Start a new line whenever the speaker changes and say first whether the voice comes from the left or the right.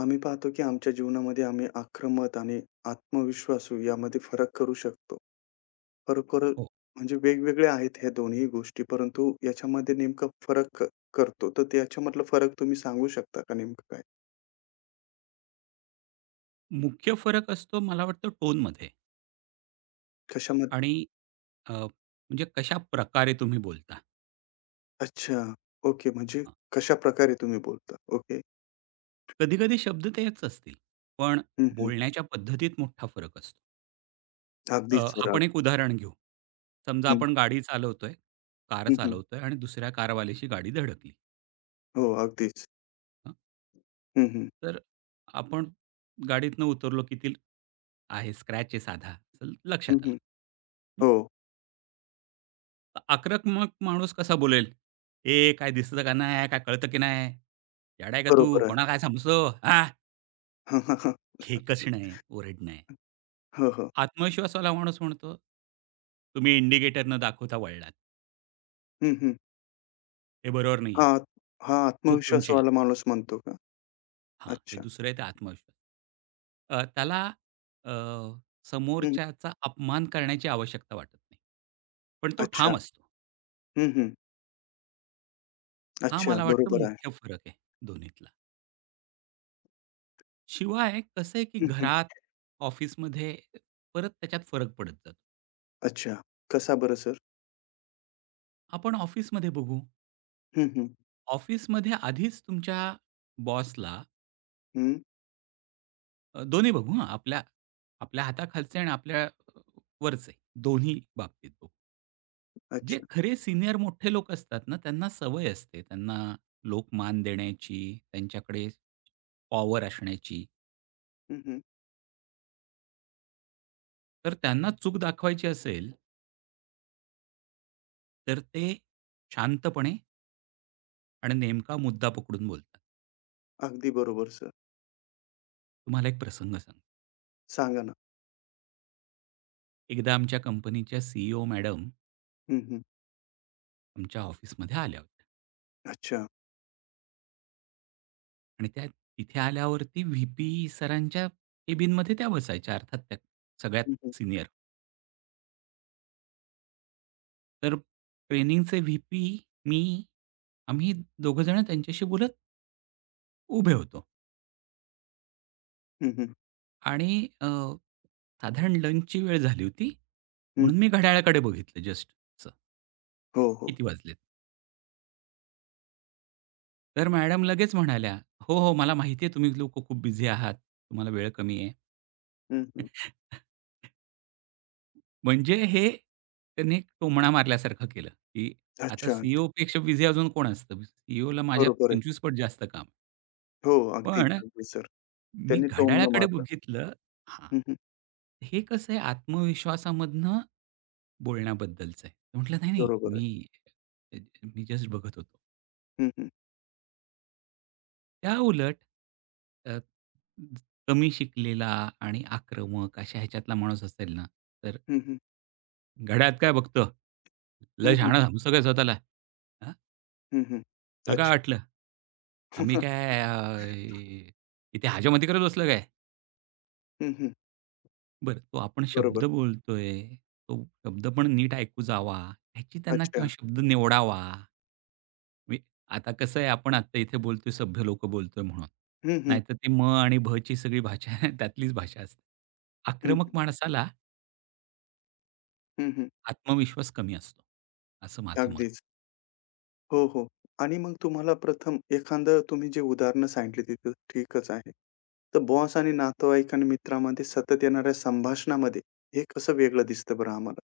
left: आम्ही पाहतो की आमच्या जीवनामध्ये आम्ही आक्रमक आणि आत्मविश्वासू यामध्ये फरक करू शकतो. फरक करू
right: हो.
left: म्हणजे वेगवेगळ्या आहेत ह्या दोन्ही गोष्टी, परंतु याच्यामध्ये नेमका फरक करतो. तर त्याच्यामधला फरक तुम्ही सांगू शकता का नेमकं काय?
right: मुख्य फरक असतो मला वाटतं टोनमध्ये
left: कशामध्ये?
right: आणि म्हणजे कशा प्रकारे तुम्ही बोलता.
left: अच्छा. ओके. म्हणजे कशाप्रकारे तुम्ही बोलता? ओके.
right: कधी-कधी शब्द तेच असतील, पण
left: हं, हं.
right: बोलण्याच्या पद्धतीत मोठा फरक असतो. अ,
left: अगदीच सर.
right: आपण एक उदाहरण घेऊ. समजा
left: हं,
right: आपण गाडी चालवतोय, कार
left: हं, हं.
right: चालवतोय आणि दुसऱ्या कारवाल्याशी गाडी धडकली.
left: हो, अगदीच.
right: हं.
left: हं, हं.
right: तर आपण गाडीतनं उतरलो की आहे स्क्रॅच आहे साधा, असं
left: हं,
right: लक्षात आलं.
left: हं. हो,
right: आक्रमक माणूस कसा बोलेल, "ए काय दिसतं का नाही? काय कळतं की नाही? येडा आहे का तू?
left: बरोबर आहे.
right: कोणाला काय समजतो? हां?"
left: हां, हां, हां.
right: खेकसणं आहे, ओरडणं आहे.
left: हो, हो.
right: आत्मविश्वासवाला माणूस म्हणतो, "तुम्ही इंडिकेटर न दाखवता वळलात.
left: हं, हं.
right: हे बरोबर नाहीये.
left: हां, हां,
right: चूक तुमची आहे."
left: आत्मविश्वासवाला माणूस म्हणतो का?
right: हां, हे
left: अच्छा.
right: दुसरं आहे ते आत्मविश्वास. त्याला अ,
left: हं.
right: समोरच्याचा अपमान करण्याची आवश्यकता वाटत नाही. पण तो
left: अच्छा.
right: ठाम असतो.
left: हं, हं.
right: हा
left: अच्छा.
right: मला वाटतं
left: बरोबर आहे.
right: मुख्य फरक आहे दोन्हीतला. शिवाय कसं आहे, की
left: हं, हं.
right: घरात, ऑफिसमध्ये परत त्याच्यात फरक पडत जातो.
left: अच्छा. कसा बरं सर?
right: आपण ऑफिसमध्ये बघू.
left: हं, हं.
right: ऑफिसमध्ये आधीच तुमच्या बॉसला
left: हं.
right: दोन्ही बघू हां, आपल्या आपल्या हाताखालचे आणि आपल्या वरचे दोन्ही बाबतीत बघू. जे
left: अच्छा.
right: खरे सीनियर मोठे लोक असतात ना, त्यांना सवय असते. त्यांना लोक मान देण्याची, त्यांच्याकडे पॉवर असण्याची.
left: हं, हं.
right: तर त्यांना चूक दाखवायची असेल, तर ते शांतपणे आणि नेमका मुद्दा पकडून बोलतात.
left: अगदी बरोबर सर.
right: तुम्हाला एक प्रसंग सांगतो.
left: सांगा ना.
right: एकदा आमच्या कंपनीच्या सीईओ मॅडम
left: हं, हं.
right: आमच्या ऑफिसमध्ये आल्या होत्या
left: अच्छा.
right: आणि त्या तिथे आल्यावरती व्ही पी सरांच्या केबिनमध्ये त्या बसायच्या. अर्थात त्या
left: हं, हं.
right: सगळ्यात सिनियर. तर ट्रेनिंगचे व्ही पी, मी आम्ही दोघंजणं त्यांच्याशी बोलत उभे होतो
left: हं, हं.
right: आणि साधारण लंचची वेळ झाली होती,
left: हं.
right: म्हणून मी घड्याळाकडे बघितलं जस्ट असं,
left: हो,
right: की
left: हो.
right: किती वाजलेत. तर मॅडम लगेच म्हणाल्या, "हो हो, मला माहिती आहे तुम्ही लोक खूप बिझी आहात, तुम्हाला वेळ कमी आहे."
left: हं, हं.
right: म्हणजे हे त्यांनी एक टोमणा मारल्यासारखं केलं, की आता
left: अच्छा, अच्छा.
right: सी-ई-ओपेक्षा बिझी अजून कोण असतं? सी-ई-ओला माझ्या
left: बरोबर आहे.
right: 25 पट जास्त काम.
left: हो. अगदीच,
right: पण
left: अगदी सर.
right: मी
left: त्यांनी टोमणं न
right: घड्याळाकडे
left: मारलं.
right: बघितलं. हां,
left: हं, हं.
right: हे कसं आहे आत्मविश्वासामधनं बोलण्याबद्दलचं आहे. म्हटलं, "नाही, नाही,
left: बरोबर आहे.
right: मी मी जस्ट बघत होतो."
left: हं, हं.
right: त्या उलट अ, कमी शिकलेला आणि आक्रमक अशा ह्याच्यातला माणूस असेल ना, तर,
left: हं, हं.
right: "घड्याळात काय बघतो?
left: हं,
right: लय
left: हं.
right: शहाणा समजतो काय स्वतःला? हां,
left: हं, हं.
right: तुला काय
left: अच्छा.
right: वाटलं? आम्ही काय इथे हाजामती करत बसलो काय?"
left: हं, हं.
right: बरं तो आपण शब्द
left: बरोबर.
right: बोलतोय, तो शब्द पण नीट ऐकू जावा, ह्याची त्यांना किंवा
left: अच्छा.
right: शब्द निवडावा. म्हणजे आता कसं आहे, आपण आत्ता इथे बोलतोय सभ्य लोकं बोलतोय म्हणून.
left: हं, हं.
right: नाहीतर ती म आणि भची सगळी भाषा त्यातलीच भाषा असते.
left: हं,
right: आक्रमक
left: हं.
right: माणसाला
left: हं, हं.
right: आत्मविश्वास कमी असतो, असं माझं मत.
left: अगदीच. हो, हो. आणि मग तुम्हाला प्रथम एखादं तुम्ही जे उदाहरणं सांगितली तिथं ठीकच आहे. तर बॉस आणि नातेवाईक आणि मित्रामध्ये सतत येणाऱ्या संभाषणामध्ये हे कसं वेगळं दिसतं बरं आम्हाला?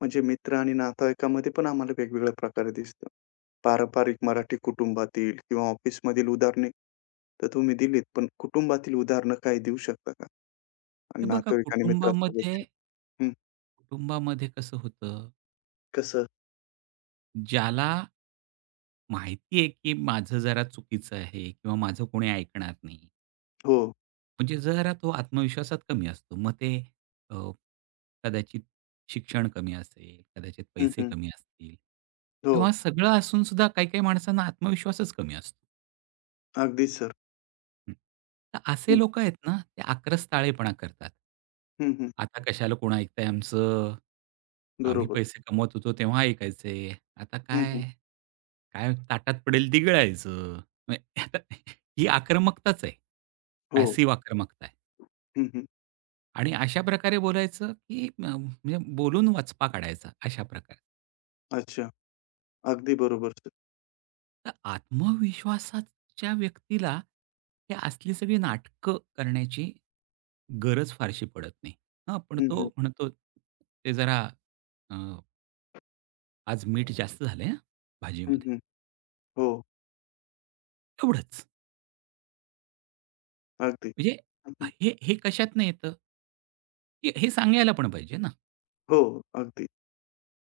left: म्हणजे मित्र आणि नातेवाईकामध्ये पण आम्हाला वेगवेगळ्या प्रकारे दिसतं. पारंपरिक मराठी कुटुंबातील किंवा ऑफिसमधील उदाहरणे तर तुम्ही दिलीत, पण कुटुंबातील उदाहरणं काही देऊ शकता का? आणि
right: हे बघा,
left: नातेवाईक आणि
right: कुटुंबामध्ये
left: मित्रासोबतचे? हं.
right: कुटुंबामध्ये कसं होतं,
left: कसं?
right: ज्याला माहिती आहे, की माझं जरा चुकीचं आहे किंवा माझं कोणी ऐकणार नाही.
left: हो.
right: म्हणजे जरा तो आत्मविश्वासात कमी असतो. मग ते अ, कदाचित शिक्षण कमी असेल, कदाचित
left: हं,
right: पैसे
left: हं.
right: कमी असतील
left: हो.
right: किंवा सगळं असून सुद्धा काही-काही माणसांना आत्मविश्वासच कमी असतो.
left: अगदीच सर.
right: हं. तर असे
left: हं,
right: लोकं आहेत ना, ते आक्रस्ताळेपणा करतात.
left: हं, हं.
right: आता कशाला कोण ऐकतंय आमचं? आम्ही
left: बरोबर.
right: पैसे कमवत होतो तेव्हा ऐकायचे. आता
left: हं,
right: काय?
left: हं.
right: काय ताटात पडेल ते गिळायचं. म्हणजे आता ही आक्रमकताच आहे.
left: हो.
right: पॅसिव्ह आक्रमकता आहे.
left: हं, हं.
right: आणि अशा प्रकारे बोलायचं, की म्हणजे बोलून वचपा काढायचा अशा प्रकारे.
left: अच्छा. अगदी बरोबर सर.
right: तर आत्मविश्वासाच्या व्यक्तीला हे असली सगळी नाटकं करण्याची गरज फारशी पडत नाही. हां, पण
left: हं,
right: तो
left: हं.
right: म्हणतो, "ते जरा अ, आज मीठ जास्त झालंय हां,
left: हं,
right: भाजीमध्ये."
left: हं. हो.
right: एवढंच.
left: अगदी.
right: म्हणजे
left: हं, हं.
right: हे हे कशातनं येतं? हे हे सांगायला पण पाहिजे ना.
left: हो. अगदी.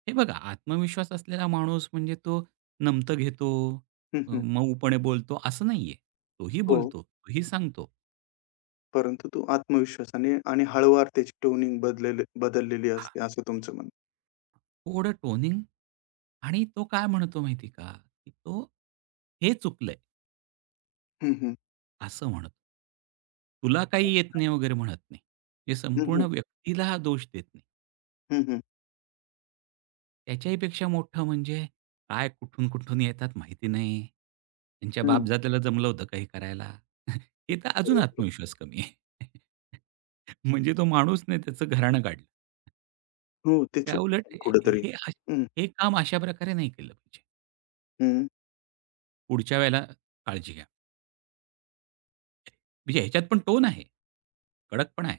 right: हे बघा, आत्मविश्वास असलेला माणूस म्हणजे तो नमतं घेतो,
left: हं, हं.
right: मऊपणे बोलतो असं नाहीये. तोही
left: हो.
right: बोलतो, तोही सांगतो.
left: परंतु तो आत्मविश्वासाने आणि हळूवार त्याची ट्यूनिंग बदललेली
right: हां.
left: असते असं तुमचं म्हणणं.
right: थोडं टोनिंग, आणि तो काय म्हणतो माहिती का, की तो हे चुकलंय
left: हं, हं.
right: असं म्हणतो. तुला काही येत नाही वगैरे म्हणत नाही. हे
left: हं,
right: संपूर्ण
left: हं.
right: व्यक्तीला हा दोष देत नाही.
left: हं, हं.
right: त्याच्याही पेक्षा मोठं म्हणजे काय कुठून-कुठून येतात माहिती नाही. त्यांच्या
left: हं.
right: बापजात्याला जमलं होतं काही करायला. हे तर अजून
left: बरोबर.
right: आत्मविश्वास कमी आहे. म्हणजे तो माणूस नाही, त्याचं घराणं काढलं.
left: हो, ते चुकीचं
right: त्याउलट
left: आहे कुठेतरी.
right: हे अश
left: हं,
right: हे काम अशा प्रकारे नाही केलं पाहिजे.
left: हं.
right: पुढच्या वेळेला काळजी घ्या. म्हणजे ह्याच्यात पण टोन आहे, कडकपणा आहे.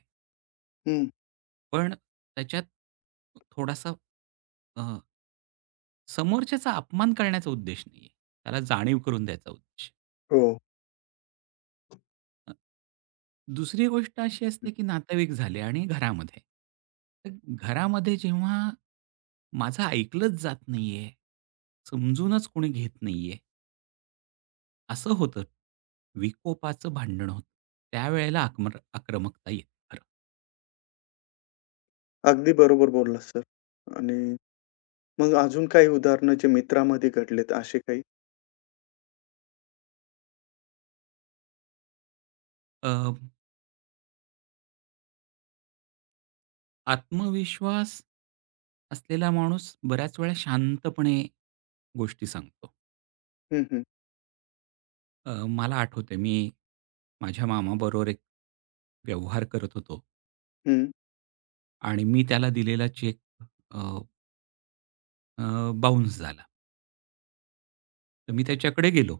left: हं.
right: पण त्याच्यात थोडासा अ, समोरच्याचा अपमान करण्याचा उद्देश नाहीये. त्याला जाणीव करून द्यायचा उद्देश.
left: हो.
right: अ, दुसरी गोष्ट अशी असते, की नातेवाईक झाले आणि घरामध्ये. तर घरामध्ये जेव्हा माझं ऐकलंच जात नाहीये, समजूनच कोणी घेत नाहीये, असं होतं. विकोपाचं भांडण होतं. त्यावेळेला आक्रमकता येते खरं.
left: अगदी बरोबर बोललात सर. आणि मग अजून काही उदाहरणं जे मित्रामध्ये घडलेत असे काही?
right: अ, आत्मविश्वास असलेला माणूस बऱ्याच वेळा शांतपणे गोष्टी सांगतो.
left: हं, हं.
right: अ, मला आठवतंय मी माझ्या मामाबरोबर एक व्यवहार करत होतो.
left: हं.
right: आणि मी त्याला दिलेला चेक अ, अ, बाउन्स झाला. तर मी त्याच्याकडे गेलो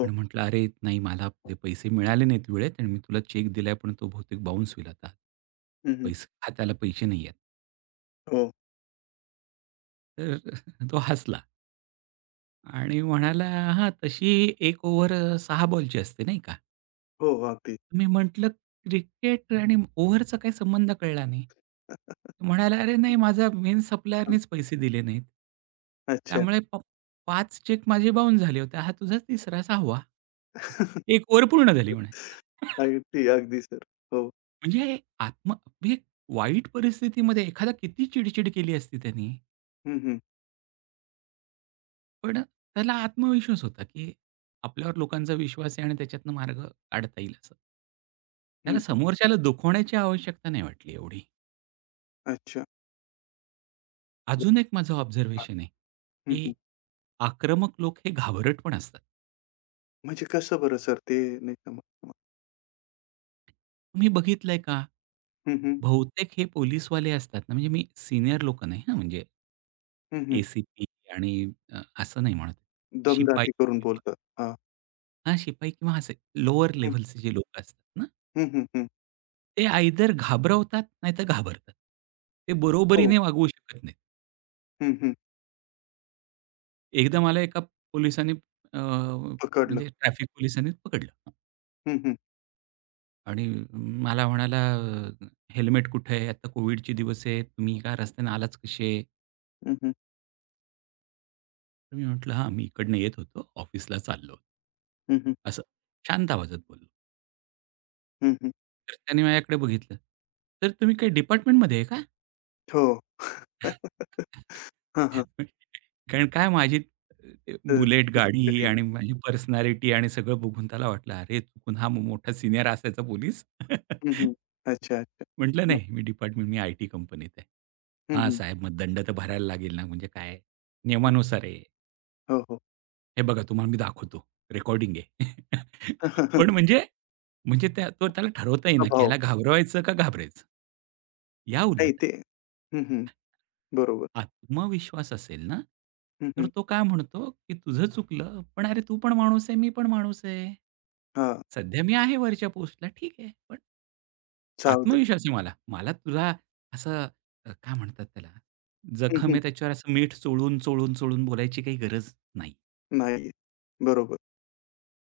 right: आणि म्हटलं, "अरे नाही, मला ते पैसे मिळाले नाहीत वेळेत आणि मी तुला चेक दिलाय, पण तो बहुतेक बाउन्स होईल आता.
left: हं, हं.
right: पैसे हाताला पैसे नाही आहेत."
left: हो.
right: तर तो हसला आणि म्हणाला, "हां, तशी 1 ओव्हर 6 बॉलची असते नाही का?"
left: हो. अगदी.
right: मी म्हटलं, "क्रिकेट आणि ओव्हरचा काही संबंध कळला नाही." म्हणाला, "अरे नाही, माझा मेन सप्लायरनेच पैसे दिले नाहीत.
left: अच्छा.
right: त्यामुळे 5 चेक माझे बाउन झाले होते. हा तुझा तिसरा, 6वा. एक ओव्हर पूर्ण झाली," म्हणे.
left: अगदी, अगदी सर. हो.
right: म्हणजे म्हणजे वाईट परिस्थितीमध्ये एखादा किती चिडचिड केली असती त्यांनी,
left: हं, हं.
right: पण त्याला आत्मविश्वास होता, की आपल्यावर लोकांचा विश्वास आहे आणि त्याच्यातनं मार्ग काढता येईल असं.
left: हं,
right: त्याला
left: हं.
right: समोरच्याला दुखवण्याची आवश्यकता नाही वाटली एवढी.
left: अच्छा.
right: अजून एक माझं ऑब्झर्वेशन आहे,
left: हं,
right: की
left: हं.
right: आक्रमक लोक हे घाबरट पण असतात.
left: म्हणजे कसं बरं सर ते नाही समजलं मला.
right: तुम्ही बघितलंय का?
left: हं, हं.
right: बहुतेक हे पोलिसवाले असतात ना, म्हणजे मी सीनियर लोकं नाही हां, म्हणजे
left: हं, हं.
right: ए-सी-पी आणि असं नाही म्हणत. शिपाई
left: दमदाटी करून
right: किंवा
left: बोलतात. हां.
right: हां, शिपाई किंवा असे लोअर
left: हं,
right: लेव्हलचे जे लोकं असतात ना,
left: हं, हं, हं.
right: ते आयदर घाबरवतात नाहीतर घाबरतात. ते
left: हो.
right: बरोबरीने वागवू शकत नाहीत.
left: हं, हं.
right: एकदा मला एका पोलिसाने
left: पकडलं.
right: म्हणजे ट्रॅफिक पोलिसांनी पकडलं.
left: हं, हं.
right: आणि मला म्हणाला, "हेल्मेट कुठे आहे? आता कोविडचे दिवस आहेत. तुम्ही काय रस्त्याने आलाच कसे?"
left: हं, हं.
right: तर मी म्हटलं, "हां, मी इकडनं येत होतो. ऑफिसला चाललो होतो."
left: हं, हं.
right: असं शांत आवाजात बोललो.
left: हं, हं.
right: तर त्याने माझ्याकडे बघितलं. "तर तुम्ही काही डिपार्टमेंटमध्ये आहे का?"
left: हो. हां, हां.
right: कारण काय माझी
left: अ,
right: बुलेट गाडी
left: दुसरीकडे.
right: आणि माझी पर्सनॅलिटी आणि सगळं बघून त्याला वाटलं, "अरे, चुकून हा मोठा सीनियर असायचा पोलीस."
left: हं, हं. अच्छा, अच्छा.
right: म्हटलं,
left: मग?
right: "नाही, मी आय-टी कंपनीत आहे."
left: हं,
right: "हां,
left: हं.
right: साहेब मग दंड तर भरायला लागेल ना." म्हणजे काय, नियमानुसार आहे.
left: हो, हो.
right: "हे बघा तुम्हाला मी दाखवतो. रेकॉर्डिंग आहे." पण म्हणजे, म्हणजे तो त्याला ठरवता येईना, की
left: अभाव.
right: ह्याला घाबरवायचं का घाबरायचं.
left: नाही
right: याउलट
left: ते हं, हं. बरोबर.
right: आत्मविश्वास असेल ना,
left: हं,
right: तर
left: हं.
right: तो काय म्हणतो, की "तुझं चुकलं, पण अरे तू पण माणूस आहे, मी पण माणूस आहे.
left: हां.
right: सध्या मी आहे वरच्या पोस्टला ठीक आहे, पण
left: चालतंय.
right: आत्मविश्वास आहे मला. मला तुला असं काय म्हणतात त्याला,
left: हं,
right: जखम
left: हं.
right: आहे त्याच्यावर असं मीठ चोळून, चोळून, चोळून बोलायची काही गरज नाही.
left: नाहीये. बरोबर.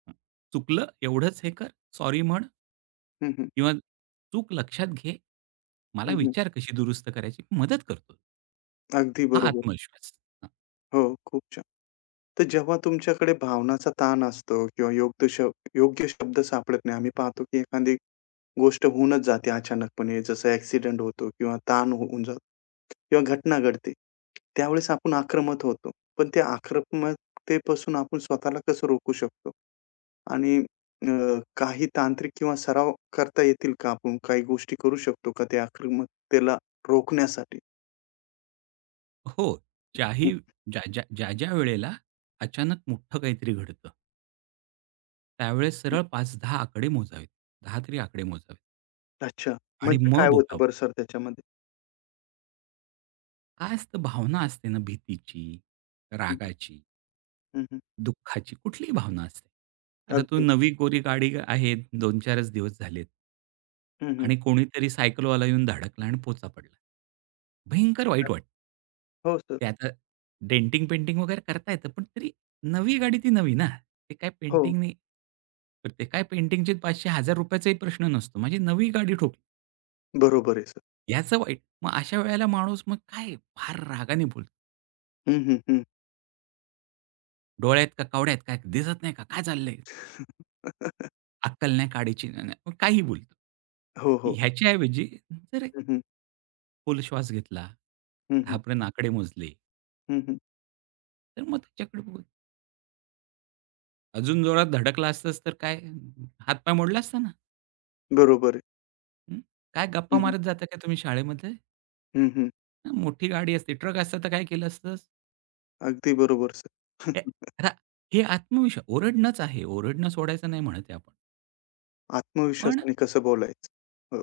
right: हं. चुकलं एवढंच, हे कर, सॉरी म्हण
left: हं, हं.
right: किंवा चूक लक्षात घे. मला
left: हं, हं.
right: विचार कशी दुरुस्त करायची, मदत करतो."
left: अगदी
right: हा
left: बरोबर.
right: आत्मविश्वास. हं.
left: हो, खूप छान. तर जेव्हा तुमच्याकडे भावनाचा ताण असतो किंवा योग्य शब्द सापडत नाही. आम्ही पाहतो की एखादी गोष्ट होऊनच जाते अचानकपणे. जसं ॲक्सिडेंट होतो किंवा ताण होऊन जातो किंवा घटना घडते. त्यावेळेस आपण आक्रमक होतो. पण त्या आक्रमकतेपासून आपण स्वतःला कसं रोखू शकतो? आणि अ, काही तांत्रिक किंवा सराव करता येतील का? आपण काही गोष्टी करू शकतो का त्या आक्रमकतेला रोखण्यासाठी?
right: हो. ज्याही ज्या-ज्या वेळेला अचानक मोठं काहीतरी घडतं, त्यावेळेस सरळ 5-10 आकडे मोजावेत. 10 तरी आकडे मोजावेत
left: अच्छा.
right: आणि
left: म्हणजे
right: मग
left: काय होतं
right: बोलावं.
left: बरं सर त्याच्यामध्ये?
right: आज तर भावना असते ना, भीतीची,
left: हं,
right: रागाची,
left: हं, हं.
right: दुःखाची कुठलीही भावना असते. आता तू
left: अगदी.
right: नवी कोरी गाडी आहे, 2-4च दिवस झालेत.
left: हं, हं.
right: आणि कोणीतरी सायकलवाला येऊन धडकला आणि पोचा पडला. भयंकर वाईट वाटतं.
left: हो सर.
right: ते आता डेंटिंग, पेंटिंग वगैरे करता येतं, पण तरी नवी गाडी ती नवी ना. ते काय
left: हो.
right: पेंटिंग नाही. तर ते काय पेंटिंगचे 500-1000 रुपयाचाही प्रश्न नसतो. माझी नवी गाडी ठोकली,
left: बरोबर आहे सर.
right: याचं वाईट. मग अशा वेळेला माणूस मग काय फार रागाने बोलतो.
left: हं, हं, हं.
right: "डोळे आहेत का कवडे आहेत का? दिसत नाही का? काय चाललंय? अक्कल नाही, काडीची नाही." नाही. मग काहीही बोलतो.
left: हो, हो.
right: ह्याच्याऐवजी जर एक
left: हं, हं.
right: खोल श्वास घेतला,
left: हं, हं.
right: 10पर्यंत आकडे मोजले,
left: हं, हं.
right: तर मग त्याच्याकडे बघून, "अजून जोरात धडकला असतास तर काय हातपाय मोडला असता ना?
left: बरोबर आहे.
right: हं? काय गप्पा
left: हं, हं.
right: मारत जाता का तुम्ही शाळेमध्ये?
left: हं, हं.
right: हं, मोठी गाडी असते, ट्रक असता तर काय केलं असतंस?"
left: अगदी बरोबर सर.
right: हे आता हे आत्मविश्वास ओरडणंच आहे. ओरडणं सोडायचं नाही म्हणत आहे आपण. पण
left: आत्मविश्वासाने कसं बोलायचं. हो.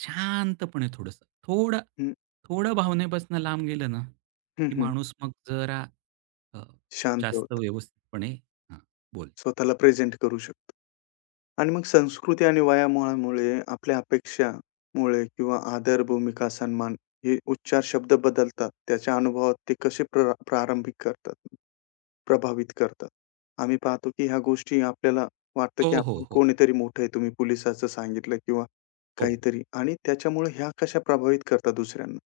right: शांतपणे थोडंसं, थोडं
left: हं.
right: थोडं भावनेपासून लांब गेलं ना,
left: हं,
right: की
left: हं.
right: माणूस मग जरा अ,
left: शांत
right: जास्त
left: होतं.
right: व्यवस्थितपणे हां, बोल.
left: स्वतःला प्रेझेंट करू शकतो. आणि मग संस्कृती आणि वयामुळे आपल्या अपेक्षामुळे किंवा आदर, भूमिका, सन्मान हे उच्चार शब्द बदलतात. त्याच्या अनुभवात ते कसे प्रारंभिक करतात, प्रभावित करतात? आम्ही पाहतो की ह्या गोष्टी आपल्याला वाटतं
right: हो,
left: की
right: हो,
left: आपण
right: हो,
left: कोणीतरी मोठं आहे. तुम्ही पोलिसाचं सांगितलं किंवा
right: हो.
left: काहीतरी आणि त्याच्यामुळे ह्या कशा प्रभावित करतात दुसऱ्यांना?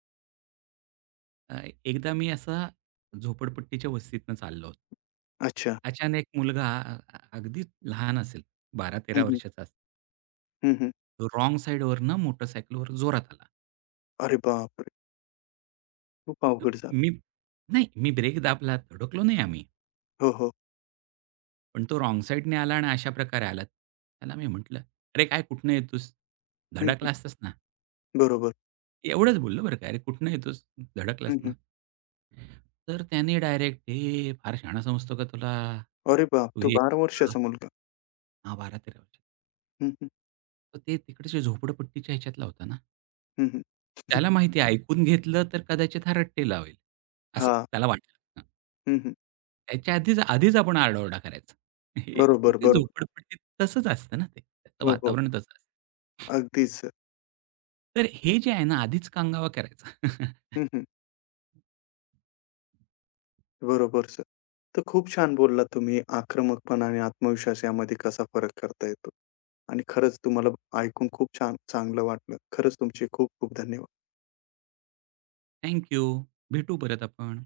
right: अ, एकदा मी असा झोपडपट्टीच्या वस्तीतनं चाललो होतो.
left: अच्छा.
right: अचानक एक मुलगा अ, अ, अगदी लहान असेल, 12 तेरा
left: हं, हं.
right: वर्षाचा असेल.
left: हं, हं.
right: तो रॉंग साइडवरनं मोटरसायकलवर जोरात आला.
left: अरे बापरे! खूप
right: तर
left: अवघड झालं.
right: मी, नाही, मी ब्रेक दाबला, धडकलो नाही आम्ही.
left: हो, हो.
right: पण तो रॉन्ग साइडने आला आणि अशा प्रकारे आला. त्याला मी म्हटलं, "अरे काय कुठनं येतोस?
left: हं,
right: धडकला
left: हं.
right: असतास ना."
left: बरोबर.
right: एवढंच बोललो बरं का. "अरे कुठनं येतोस? धडकलास
left: हं, हं.
right: ना." तर त्याने डायरेक्ट, "ए फार शहाणा समजतो का तुला?
left: अरे बाप!
right: तू
left: तो
right: हे,"
left: 12 वर्षाचा मुलगा.
right: हां, 12-13.
left: हं, हं.
right: तर ते तिकडच्या झोपडपट्टीच्या ह्याच्यातला होता ना.
left: हं, हं.
right: त्याला माहिती आहे ऐकून घेतलं तर कदाचित हा रट्टे लावेल, असं
left: हां.
right: त्याला वाटलं. हां.
left: हं, हं.
right: त्याच्या आधीच आधीच आपण आरडाओरडा करायचा. हे
left: बरोबर,
right: ते
left: बरोबर.
right: झोपडपट्टीत तसंच असतं ना ते. त्याचं
left: हो, हो.
right: वातावरण तसं असतं.
left: अगदीच सर.
right: तर हे जे आहे ना, आधीच कांगावा करायचा.
left: हं, हं. बरोबर सर. तर खूप छान बोललात तुम्ही आक्रमकपणा आणि आत्मविश्वास यामध्ये कसा फरक करता येतो. आणि खरंच तुम्हाला ऐकून खूप छान चांगलं वाटलं. खरंच तुमचे खूप खूप धन्यवाद.
right: Thank you. भेटू परत आपण.